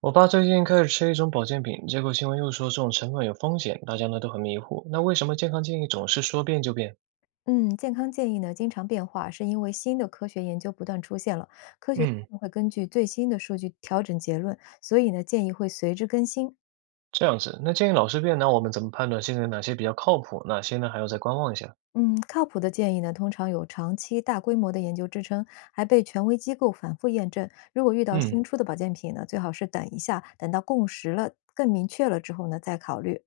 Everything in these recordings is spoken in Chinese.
我爸最近开始吃一种保健品，结果新闻又说这种成分有风险，大家呢都很迷糊。那为什么健康建议总是说变就变？嗯，健康建议呢经常变化，是因为新的科学研究不断出现了，科学嗯，家会根据最新的数据调整结论，所以呢建议会随之更新。这样子，那建议老是变，那我们怎么判断现在哪些比较靠谱，哪些呢还要再观望一下？嗯，靠谱的建议呢通常有长期大规模的研究支撑，还被权威机构反复验证。如果遇到嗯，新出的保健品呢，最好是等一下，等到共识了、更明确了之后呢再考虑。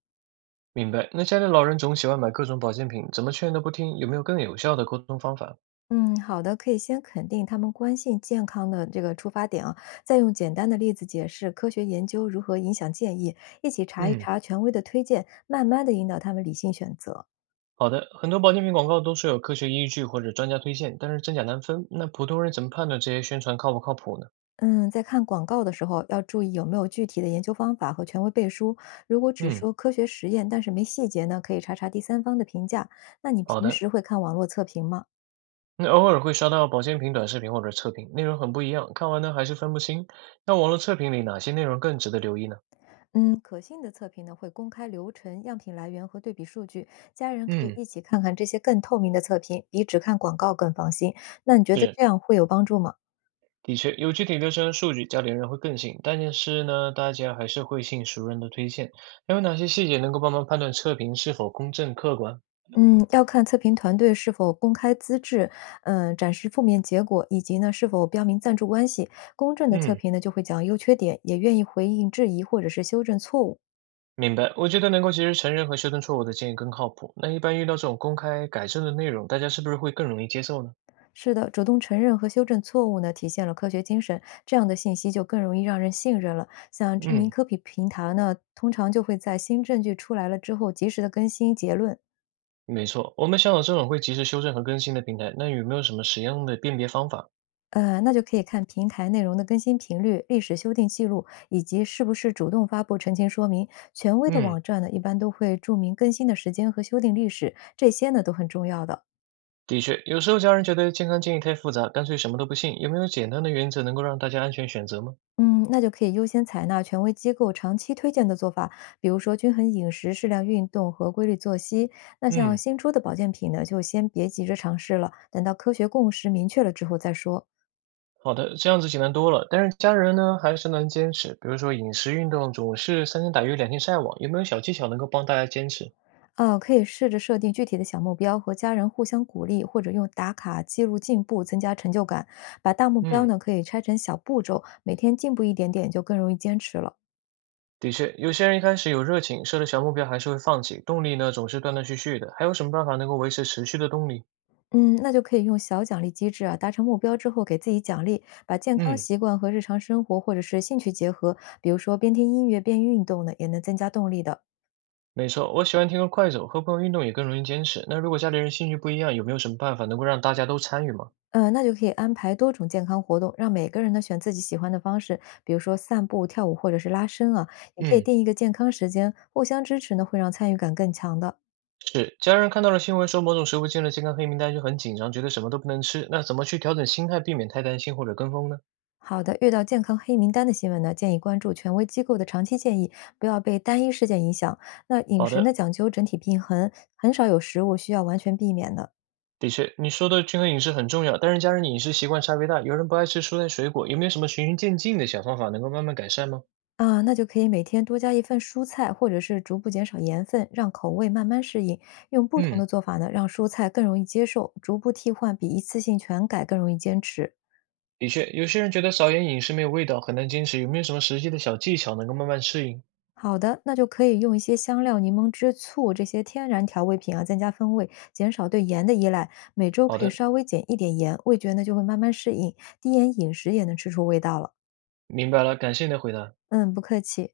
明白。那家里老人总喜欢买各种保健品，怎么劝都不听，有没有更有效的沟通方法？嗯，好的，可以先肯定他们关心健康的这个出发点啊，再用简单的例子解释科学研究如何影响建议，一起查一嗯，查权威的推荐，慢慢的引导他们理性选择。好的，很多保健品广告都是有科学依据或者专家推荐，但是真假难分。那普通人怎么判断这些宣传靠不靠谱呢？嗯，在看广告的时候要注意有没有具体的研究方法和权威背书。如果只嗯，说科学实验，但是没细节呢，可以查查第三方的评价。那你好平的，时会看网络测评吗？那偶尔会刷到保健品短视频或者测评，内容很不一样，看完呢还是分不清。那网络测评里哪些内容更值得留意呢？嗯，可信的测评呢会公开流程、样品来源和对比数据，家人可以嗯，一起看看这些更透明的测评，比只看广告更放心。那你觉得是，这样会有帮助吗？的确有具体流程和数据，家里人会更信，但是呢，大家还是会信熟人的推荐。还有哪些细节能够帮忙判断测评是否公正客观？嗯，要看测评团队是否公开资质，展示负面结果，以及呢是否标明赞助关系。公正的测嗯，评呢就会讲优缺点，也愿意回应质疑或者是修正错误。明白，我觉得能够及时承认和修正错误的建议更靠谱。那一般遇到这种公开改正的内容，大家是不是会更容易接受呢？是的，主动承认和修正错误呢，体现了科学精神，这样的信息就更容易让人信任了。像知名嗯，科普平台呢，通常就会在新证据出来了之后，及时的更新结论。没错，我们想找这种会及时修正和更新的平台，那有没有什么实用的辨别方法？那就可以看平台内容的更新频率、历史修订记录，以及是不是主动发布澄清说明。权威的嗯，网站呢，一般都会注明更新的时间和修订历史，这些呢都很重要的哦。的确，有时候家人觉得健康建议太复杂，干脆什么都不信。有没有简单的原则能够让大家安全选择吗？嗯，那就可以优先采纳权威机构长期推荐的做法，比如说均衡饮食、适量运动和规律作息。那像嗯，新出的保健品呢，就先别急着尝试了，等到科学共识明确了之后再说。好的，这样子简单多了。但是家人呢，还是能坚持，比如说饮食、运动总是三天打鱼两天晒网，有没有小技巧能够帮大家坚持？啊，可以试着设定具体的小目标，和家人互相鼓励，或者用打卡记录进步，增加成就感。把大目标嗯，呢，可以拆成小步骤，每天进步一点点，就更容易坚持了。的确，有些人一开始有热情，设了小目标还是会放弃，动力呢总是断断续续的。还有什么办法能够维持持续的动力？嗯，那就可以用小奖励机制啊，达成目标之后给自己奖励，把健康嗯，习惯和日常生活或者是兴趣结合，比如说边听音乐边运动呢，也能增加动力的。没错，我喜欢听个快走，和朋友运动也更容易坚持。那如果家里人兴趣不一样，有没有什么办法能够让大家都参与吗？那就可以安排多种健康活动，让每个人呢选自己喜欢的方式，比如说散步、跳舞或者是拉伸啊，也可以嗯。定一个健康时间，互相支持呢，会让参与感更强的。是，家人看到了新闻说某种食物进了健康黑名单就很紧张，觉得什么都不能吃。那怎么去调整心态，避免太担心或者跟风呢？好的，遇到健康黑名单的新闻呢，建议关注权威机构的长期建议，不要被单一事件影响。那饮好食呢，的，讲究整体平衡，很少有食物需要完全避免的的确，你说的均衡饮食很重要，但是家人饮食习惯差别大，有人不爱吃蔬菜水果，有没有什么循序渐进的小方法能够慢慢改善吗？啊。那就可以每天多加一份蔬菜，或者是逐步减少盐分，让口味慢慢适应。用不同嗯，的做法呢，让蔬菜更容易接受，逐步替换比一次性全改更容易坚持。的确，有些人觉得少盐饮食没有味道，很难坚持，有没有什么实际的小技巧能够慢慢适应？好的，那就可以用一些香料、柠檬汁、醋这些天然调味品啊，增加风味，减少对盐的依赖。每周好可以的，稍微减一点盐，味觉呢就会慢慢适应，低盐饮食也能吃出味道了。明白了，感谢你的回答。嗯，不客气。